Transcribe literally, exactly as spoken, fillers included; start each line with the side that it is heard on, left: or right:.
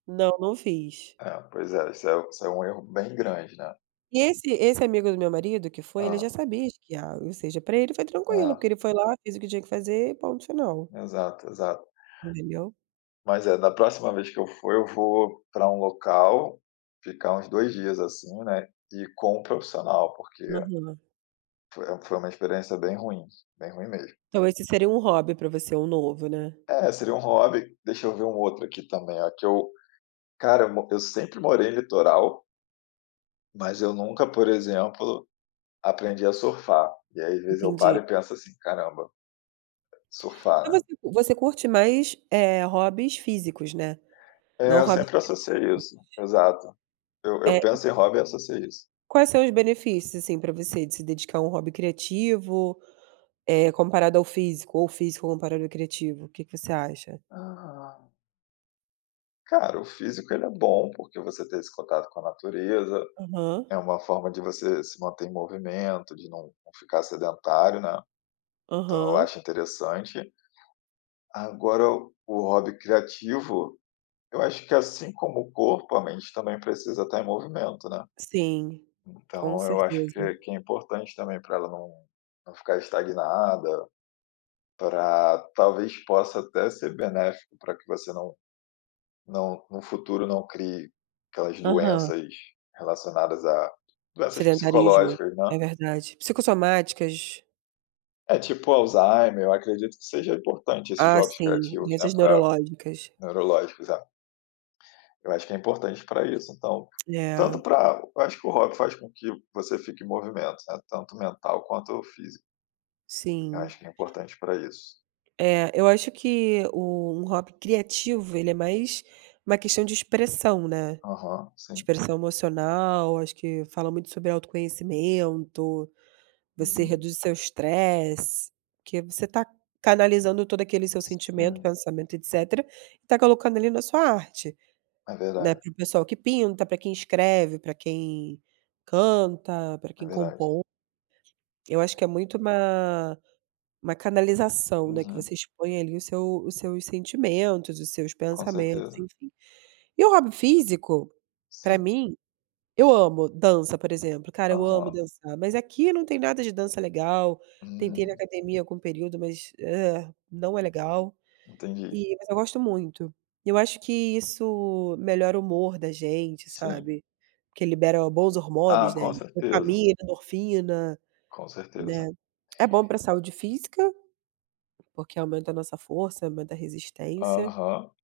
right: Não, não fiz.
left: É, pois é. Isso é isso é um erro bem grande, né.
right: E esse esse amigo do meu marido que foi ele já
left: Hã.
right: sabia esquiar. Ou seja para ele foi tranquilo,
left: Hã.
right: porque ele foi lá, fez o que tinha que fazer e ponto final.
left: Exato, exato.
right: [unintelligible]
left: Mas, é, da próxima vez que eu for, eu vou para um local ficar uns dois dias assim, né, e com um profissional, porque
right: Aham.
left: foi foi uma experiência bem ruim, bem ruim mesmo.
right: Então esse seria um hobby para você? Um novo, né?
left: É, seria um hobby. Deixa eu ver um outro aqui também, ó, que eu cara, eu mo eu sempre morei em litoral mas eu nunca, por exemplo, aprendi a surfar. E aí, às vezes, eu paro
right: Entendi.
left: e penso assim: "Caramba"
right: Então,
left: "surfar, né".
right: você você curte mais, eh, hobbies físicos, né,
left: É,
right: não
left: eu
right: hobbies
left: sempre associei
right: criativos?
left: isso. Exato. Eu
right: É,
left: eu
right: e
left: penso em hobby e associo a isso.
right: Quais são os benefícios assim para você de se dedicar a um hobby criativo, eh, comparado ao físico ou físico comparado ao criativo? O que que você acha?
left: Aham. Cara, o físico, ele é bom, porque você ter esse contato com a natureza,
right: Aham.
left: é uma forma de você se manter em movimento, de não não ficar sedentário, né. Então eu
right: Aham.
left: acho interessante. Agora, o hobby criativo, eu acho que, assim como o corpo, a mente também precisa tá em movimento, né.
right: Sim, com
left: Então eu acho
right: certeza.
left: que que é importante também pra ela não não ficar estagnada. Pra, talvez, possa até ser benéfico pra que você não não, no futuro, não crie aquelas
right: Aham.
left: doenças relacionadas a doenças
right: Sedentarismo,
left: psicológicas, né.
right: é verdade. Psicossomáticas.
left: É, tipo o Alzheimer. Eu acredito que seja importante esses
right: Ah,
left: jogos
right: sim,
left: criativos, né,
right: doenças
left: para
right: neurológicas.
left: neurológicos, é. Eu acho que é importante para isso então. Tanto
right: É.
left: para eu acho que o hobby faz com que você fique em movimento, né, tanto mental quanto físico. Eu
right: Sim.
left: acho que é importante para isso.
right: É, eu acho que o um hobby criativo, ele é mais uma questão de expressão, né.
left: Aham, sim.
right: Expressão emocional. Acho que fala muito sobre autoconhecimento. Você
left: Uhum.
right: reduz o seu estresse, porque você tá canalizando todo aquele seu sentimento,
left: Sim.
right: pensamento e etcétera, e tá colocando ali na sua arte,
left: É
right: né.
left: verdade.
right: Para o pessoal que pinta, pra quem escreve, pra quem canta, pra
left: É
right: quem
left: verdade.
right: compõe. Eu acho que é muito uma uma canalização, né, que
left: Uhum.
right: você expõe ali o seu os seus sentimentos, os seus
left: Com
right: pensamentos,
left: certeza.
right: enfim. E o hobby físico, pra
left: Sim.
right: mim eu amo dança, por exemplo. Cara, eu amo
left: Aham.
right: dançar. Mas aqui não tem nada de dança legal. Tentei ir na
left: Hum.
right: academia algum período, mas, não é legal
left: Entendi.
right: e mas eu gosto muito. E eu acho que isso melhora o humor da gente,
left: Sim.
right: sabe. Porque libera bons
left: Ah,
right: hormônios, né.
left: com certeza.
right: Dopamina, endorfina,
left: Com
right: né.
left: certeza.
right: É bom pra saúde física, porque aumenta a nossa força, aumenta a resistência.
left: Aham.